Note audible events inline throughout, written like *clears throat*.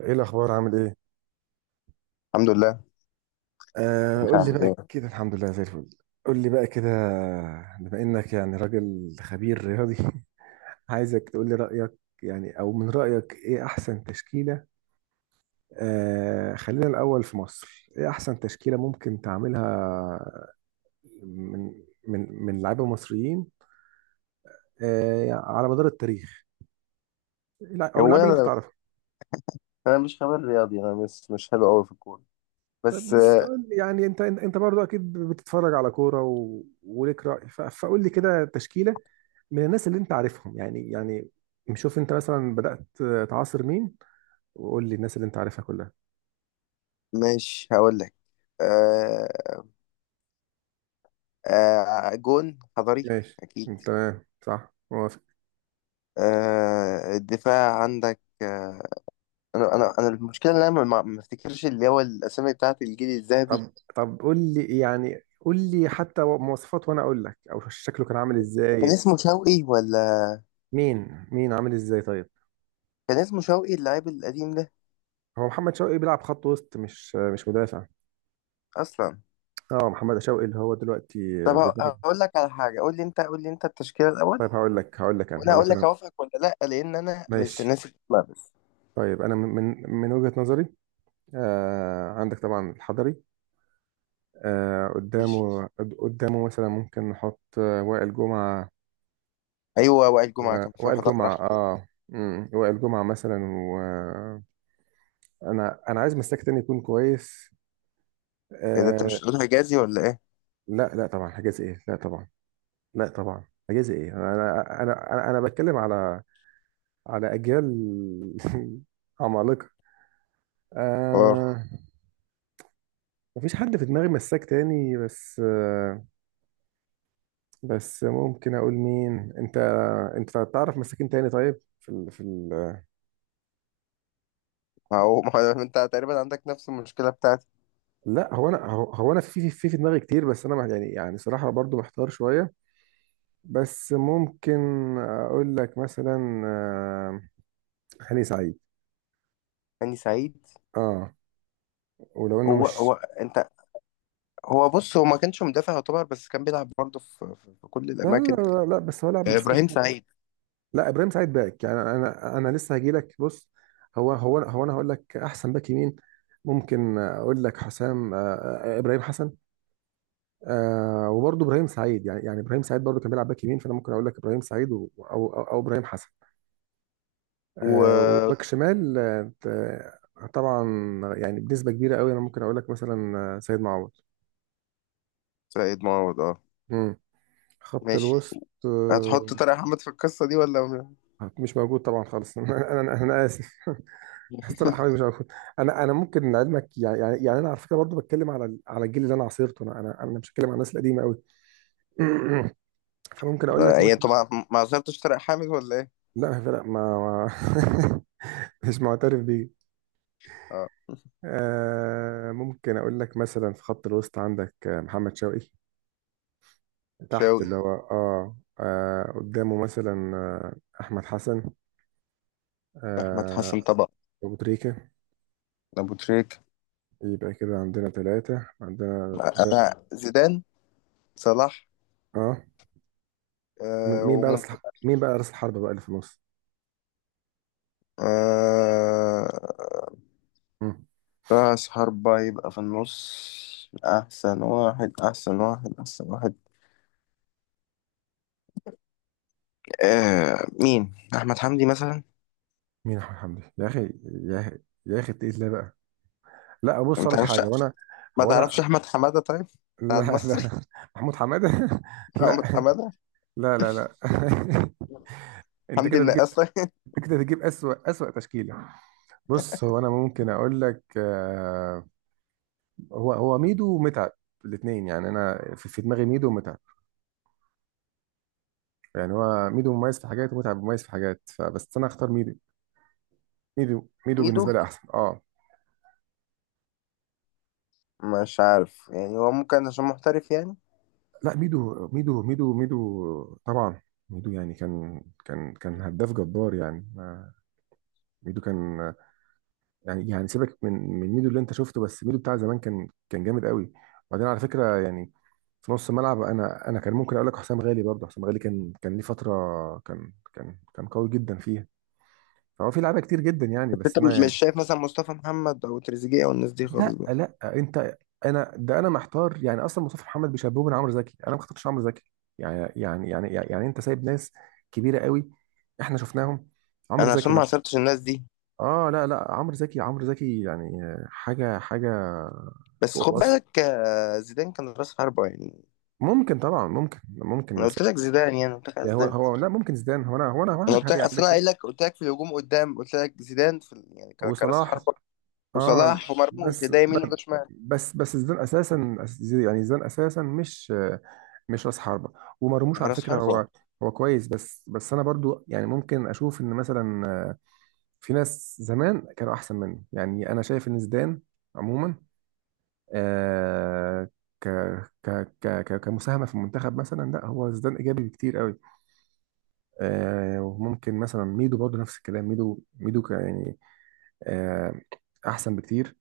ايه الاخبار عامل ايه؟ الحمد لله. آه انت قول لي عامل بقى ايه؟ كده، الحمد لله زي الفل. قول لي بقى كده. بما انك يعني راجل خبير رياضي *laughs* عايزك تقول لي رايك، يعني او من رايك ايه احسن تشكيله. آه خلينا الاول في مصر، ايه احسن تشكيله ممكن تعملها من من لعيبه مصريين آه على مدار التاريخ، او هو اللعيبه اللي انت انا تعرفها. انا مش خبير رياضي. انا مش حلو قوي في الكوره. طيب بس، بس قول لي، يعني انت برضو اكيد بتتفرج على كوره وليك راي فقول لي كده تشكيله من الناس اللي انت عارفهم، يعني شوف انت مثلا بدات تعاصر مين، وقول لي الناس اللي انت عارفها كلها. ماشي، هقول لك. آه، جون حضري، ماشي اكيد. تمام، صح، موافق. الدفاع عندك. انا المشكله ان انا ما افتكرش اللي هو الاسامي بتاعت الجيل الذهبي. طب قول لي يعني، قول لي حتى مواصفات وانا اقول لك او شكله كان عامل كان ازاي. اسمه شوقي ولا مين عامل ازاي طيب؟ كان اسمه شوقي اللاعب القديم ده هو محمد شوقي بيلعب خط وسط، مش مدافع. اصلا؟ اه محمد شوقي اللي هو دلوقتي طب، بيدرب. هقول لك على حاجه، قول لي انت التشكيله الاول طيب هقول لك، هقول لك انا وانا هقول هقول لك لك انا اوافقك ولا لا، لان انا مش ماشي. ناسي. طيب انا من وجهة نظري، آه عندك طبعا الحضري. آه بس قدامه قدامه مثلا ممكن نحط وائل جمعة. ايوه، وائل جمعه كان في وائل واحد اقرع. جمعة اه، وائل جمعة مثلا. انا عايز مساك تاني يكون كويس، ايه ده؟ انت مش آه. هتقول حجازي ولا ايه؟ لا طبعا حجازي ايه، لا طبعا. لا طبعا حجازي ايه. انا بتكلم على على اجيال *laughs* عمالقة، اه، آه. مفيش حد في دماغي مساك تاني بس آه، بس ممكن اقول مين، انت انت تعرف مساكين تاني. طيب ما هو انت تقريبا عندك نفس المشكله بتاعتي. لا هو انا، هو انا في دماغي كتير، بس انا يعني يعني صراحة برضو محتار شوية. بس ممكن اقول لك مثلا هاني سعيد، هاني سعيد، اه، ولو انه هو مش. انت. هو، بص، هو ما كانش مدافع يعتبر، بس كان بيلعب برضه في كل لا لا الاماكن. لا, لا لا، بس هو لاعب مساك. ابراهيم سعيد لا، ابراهيم سعيد باك يعني، انا لسه هجي لك. بص، هو هو هو انا هقول لك احسن باك يمين ممكن اقول لك حسام ابراهيم حسن. آه وبرضه ابراهيم سعيد، يعني ابراهيم سعيد برضه كان بيلعب باك يمين، فانا ممكن اقول لك ابراهيم سعيد أو ابراهيم حسن. آه، و وباك شمال آه طبعا يعني بنسبه كبيره قوي، انا ممكن اقول لك مثلا سيد معوض. سعيد معوض، اه، مم. خط ماشي. الوسط هتحط آه. طارق حامد في القصه دي ولا؟ مش موجود طبعا خالص *laughs* انا اسف *laughs* مستر احمد مش موجود. انا ممكن لعلمك يعني انا على فكره برضه بتكلم على على الجيل اللي انا عاصرته، انا مش بتكلم على الناس القديمه قوي. *clears throat* فممكن اقول لك ايه، انتوا مثلا، ما عصرتوش طارق حامد ولا ايه؟ لا فرق ما, ما *laughs* مش معترف بيه. اه، آه ممكن اقول لك مثلا في خط الوسط عندك محمد شوقي تحت، شاوي، اللي هو آه قدامه مثلا آه احمد حسن، احمد آه حسن طبعا، ابو تريكه. ابو تريك، يبقى كده عندنا ثلاثه، عندنا ده انا زيدان، صلاح. اه. آه وممكن مين بقى راس الحربه بقى اللي في النص؟ آه... مم. رأس حربة يبقى في النص، أحسن واحد أحسن واحد أحسن واحد. مين؟ أحمد حمدي مثلا. مين احمد حمدي يا اخي، يا اخي يا اخي، تقيل ليه بقى؟ لا بص ما لك تعرفش؟ حاجه، وانا ما هو تعرفش انا، أحمد حمادة طيب؟ بتاع لا المصري. لا، *laughs* محمود حماده *laughs* لا أحمد حمادة، لا لا لا *laughs* انت حمدي كده بتجيب، النقاش طيب؟ انت كده بتجيب اسوأ تشكيله. بص، هو انا ممكن اقول لك هو ميدو ومتعب الاثنين، يعني انا في دماغي ميدو ومتعب. يعني هو ميدو مميز في حاجات، ومتعب مميز في حاجات، فبس انا اختار ميدو. ميدو *laughs* ميدو ميدو. بالنسبه لي احسن اه. مش عارف يعني، هو ممكن عشان محترف يعني. لا ميدو، ميدو ميدو ميدو طبعا. ميدو يعني كان هداف جبار يعني، ميدو كان يعني. يعني سيبك من ميدو اللي انت شفته، بس ميدو بتاع زمان كان جامد قوي. وبعدين على فكره يعني في نص الملعب، انا كان ممكن اقول لك حسام غالي برضه، حسام غالي كان ليه فتره كان قوي جدا فيها، فهو في لعيبه كتير جدا يعني، بس بس أنت انا مش يعني. شايف مثلا مصطفى محمد أو تريزيجيه أو الناس دي خالص لا بقى؟ لا انت، انا ده انا محتار يعني، اصلا مصطفى محمد بيشبهه من عمرو زكي، انا ما اخترتش عمرو زكي. يعني انت سايب ناس كبيره قوي، احنا شفناهم. عمرو أنا زكي عشان ما عصرتش الناس دي. اه، لا لا، عمرو زكي عمرو زكي يعني حاجه حاجه بس فوق خد الوصف. بالك، زيدان كان رأس حربة يعني. ممكن طبعا ممكن ممكن أنا بس قلت لك زيدان، يعني قلت لك على يعني، هو زيدان. هو لا، ممكن زيدان، هو انا هو انا هو انا انا قلت لك، هبي اصل عندك انا كده. قايل لك، قلت لك في الهجوم قدام، قلت لك زيدان في يعني كراس وصلاح حربة، اه. وصلاح ومرموش، بس ده يمين ب- وده شمال. بس بس زيدان اساسا يعني زيدان اساسا مش مش راس حربه. ومرموش على راس فكره حربة. هو، هو كويس، بس بس انا برضو يعني ممكن اشوف ان مثلا في ناس زمان كانوا احسن منه، يعني انا شايف ان زيدان عموما، آه، ك كمساهمه في المنتخب مثلا، لا هو زيدان ايجابي بكتير قوي. آه، وممكن مثلا ميدو برضه نفس الكلام، ميدو ميدو يعني آه، احسن بكتير.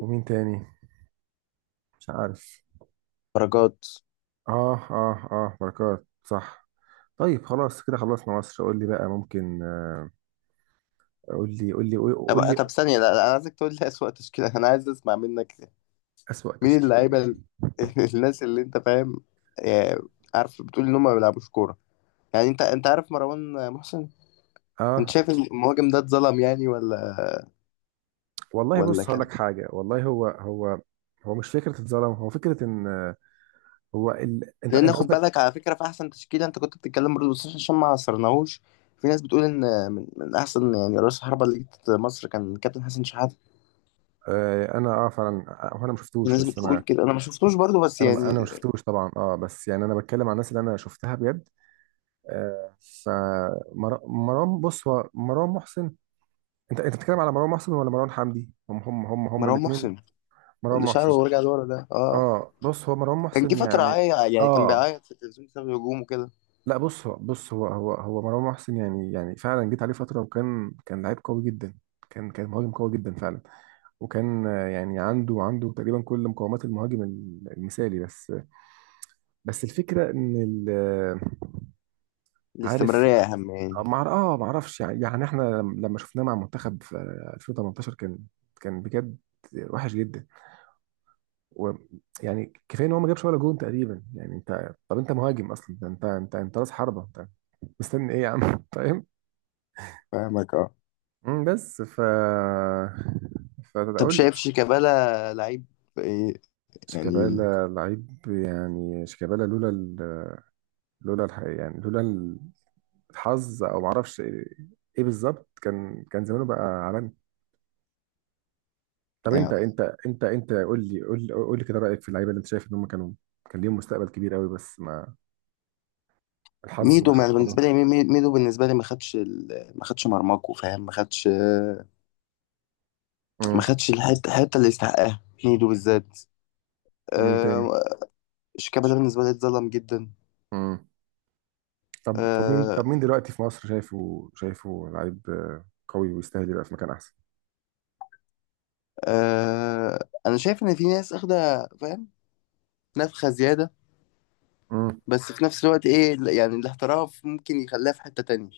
ومين تاني؟ مش عارف. درجات. اه اه اه بركات صح. طيب خلاص كده خلصنا مصر. قول لي بقى ممكن قول لي قول لي قول طب قول لي طب ثانية، لا لا، انا عايزك تقول لي أسوأ تشكيلة، انا عايز اسمع منك. اسوأ مين تشكيلة. اللعيبة *laughs* الناس اللي انت فاهم، آه، عارف، بتقول ان هم ما بيلعبوش كورة. يعني انت عارف مروان محسن، انت اه شايف المهاجم ده اتظلم يعني ولا والله ولا بص هقول كان؟ لك حاجة، والله هو، هو هو مش فكرة اتظلم، هو فكرة ان هو انت لان انت خد قصدك بالك، على فكره، في احسن تشكيله انت كنت بتتكلم برضه، بس عشان ما عصرناهوش. في ناس بتقول ان من احسن يعني رأس حربة اللي جت مصر كان كابتن حسن شحاته. انا اه فعلا هو انا ما في شفتوش، ناس بس بتقول انا كده، انا ما شفتوش برضه بس انا ما يعني. شفتوش طبعا اه، بس يعني انا بتكلم عن الناس اللي انا شفتها بجد، آه. فمروان، بص هو مروان محسن، انت بتتكلم على مروان محسن ولا مروان حمدي؟ هم مروان الاثنين. محسن مروان اللي شعره محسن ورجع لورا ده، اه، اه، بص هو مروان كان جه محسن فتره يعني يعني كان اه، بيعيط في التلفزيون بسبب الهجوم وكده. لا بص هو، هو مروان محسن يعني، يعني فعلا جيت عليه فتره وكان كان لعيب قوي جدا، كان مهاجم قوي جدا فعلا، وكان يعني عنده تقريبا كل مقومات المهاجم المثالي، بس بس الفكرة ان عارف. الاستمراريه اهم يعني. مع اه ما اعرفش يعني، يعني احنا لما شفناه مع منتخب في 2018 كان كان بجد وحش جدا. ويعني كفايه ان هو ما جابش ولا جون تقريبا يعني، انت طب انت مهاجم اصلا ده، انت راس حربه انت، مستني ايه يا عم *laughs* فاهم. فاهمك، اه. بس ف طب، فاقول شايف شيكابالا لعيب؟ ايه يعني شيكابالا لعيب يعني، شيكابالا لولا لولا يعني لولا الحظ او ما اعرفش ايه، إيه بالظبط، كان كان زمانه بقى عالمي. طب يعني انت، انت قول لي، قول لي كده رايك في اللعيبه اللي انت شايف ان هم كانوا كان ليهم مستقبل كبير قوي، بس ما الحظ ميدو ما- ما بالنسبه خدهمش. لي، ميدو بالنسبه لي ما خدش، ما خدش مرماكو، فاهم، ما خدش ما امم. خدش الحته اللي يستحقها، هيدو بالذات. ومين تاني؟ آه، شيكابالا ده بالنسبه لي اتظلم جدا. امم. طب طب مين آه طب مين دلوقتي في مصر شايفه، شايفه لعيب قوي ويستاهل يبقى في مكان احسن؟ آه انا شايف ان في ناس اخده، فاهم، نفخه زياده، امم. بس في نفس الوقت ايه يعني؟ الاحتراف ممكن يخليها في حته تانية،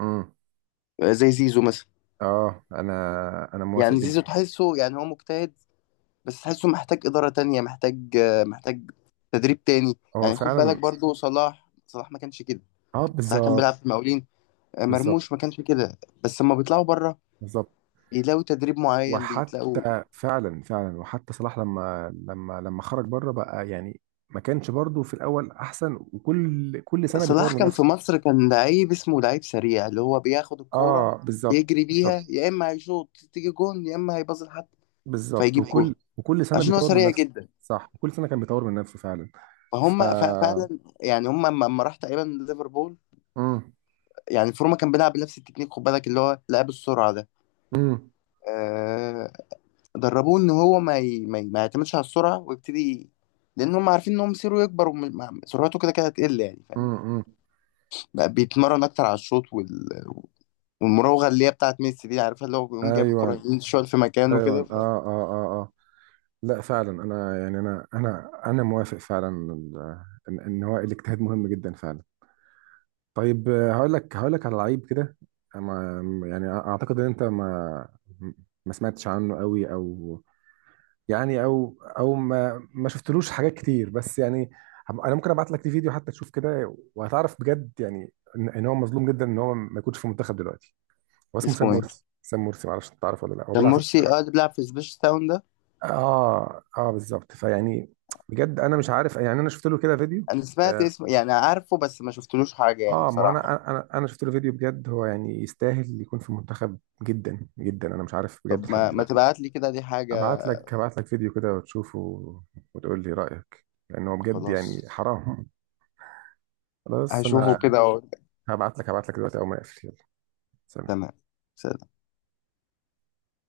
امم زي زيزو مثلا. اه، انا موافق يعني زيزو جدا. تحسه يعني هو مجتهد، بس تحسه محتاج إدارة تانية، محتاج تدريب تاني. هو يعني خد بالك فعلا برضو، صلاح صلاح ما كانش كده، اه صلاح كان بيلعب بالظبط في المقاولين. بالظبط. مرموش ما كانش كده، بس لما بيطلعوا بره بالظبط. بيلاقوا تدريب معين، بيتلاقوا. وحتى فعلا فعلا، وحتى صلاح لما لما خرج بره بقى يعني ما كانش برضه في الاول احسن، وكل كل سنه صلاح بيطور من كان في نفسه. مصر كان لعيب، اسمه لعيب سريع، اللي هو بياخد الكورة اه بالظبط يجري بالظبط. بيها، يا إما هيشوط تيجي جون يا إما هيباصي لحد بالظبط. فيجيب جون، وكل وكل سنه عشان هو بيطور من سريع نفسه. جدا. صح، كل سنه كان بيطور من نفسه فعلا. ف فهم فعلا، يعني هم لما راح تقريبا ليفربول، امم. يعني فورما كان بيلعب بنفس التكنيك، خد بالك اللي هو لعب السرعة ده. امم آه دربوه إن هو ما يعتمدش على السرعة ويبتدي، لأن هم عارفين إن هم مصيره يكبر وسرعته كده كده هتقل، يعني فاهم. امم. امم. بقى بيتمرن أكتر على الشوط والمراوغه اللي هي بتاعت ميسي دي، عارفها، اللي هو بيقوم جايب الكوره ايوه يمين شويه في مكانه ايوه كده اه اه اه اه. لا فعلا انا يعني، انا موافق فعلا ان إن هو الاجتهاد مهم جدا فعلا. طيب هقول لك على لعيب كده، يعني اعتقد ان انت ما سمعتش عنه قوي، او يعني او ما شفتلوش حاجات كتير، بس يعني انا ممكن ابعت لك فيديو حتى تشوف كده، وهتعرف بجد يعني ان إن هو مظلوم جدا ان هو ما يكونش في المنتخب دلوقتي. هو اسمه سام اسمه ايه؟ مرسي، سام مرسي معرفش انت تعرفه ولا لا، هو كان بيلعب في مرسي، اه، الانتر. اللي بيلعب في سبيش تاون ده. اه اه بالظبط، فيعني بجد انا مش عارف يعني، انا شفت له كده فيديو، انا سمعت اسمه يعني، عارفه، بس ما شفتلوش حاجه يعني، اه ما بصراحه. انا شفت له فيديو، بجد هو يعني يستاهل يكون في المنتخب جدا جدا، انا مش عارف بجد طب لحد ما دلوقتي. تبعت لي كده، دي حاجه. هبعت لك فيديو كده وتشوفه، وتقول لي رأيك، لان هو بجد خلاص، يعني حرام. *laughs* خلاص هشوفه انا كده واقول لك. هبعت لك دلوقتي اول ما اقفل. يلا سلام. تمام. سلام.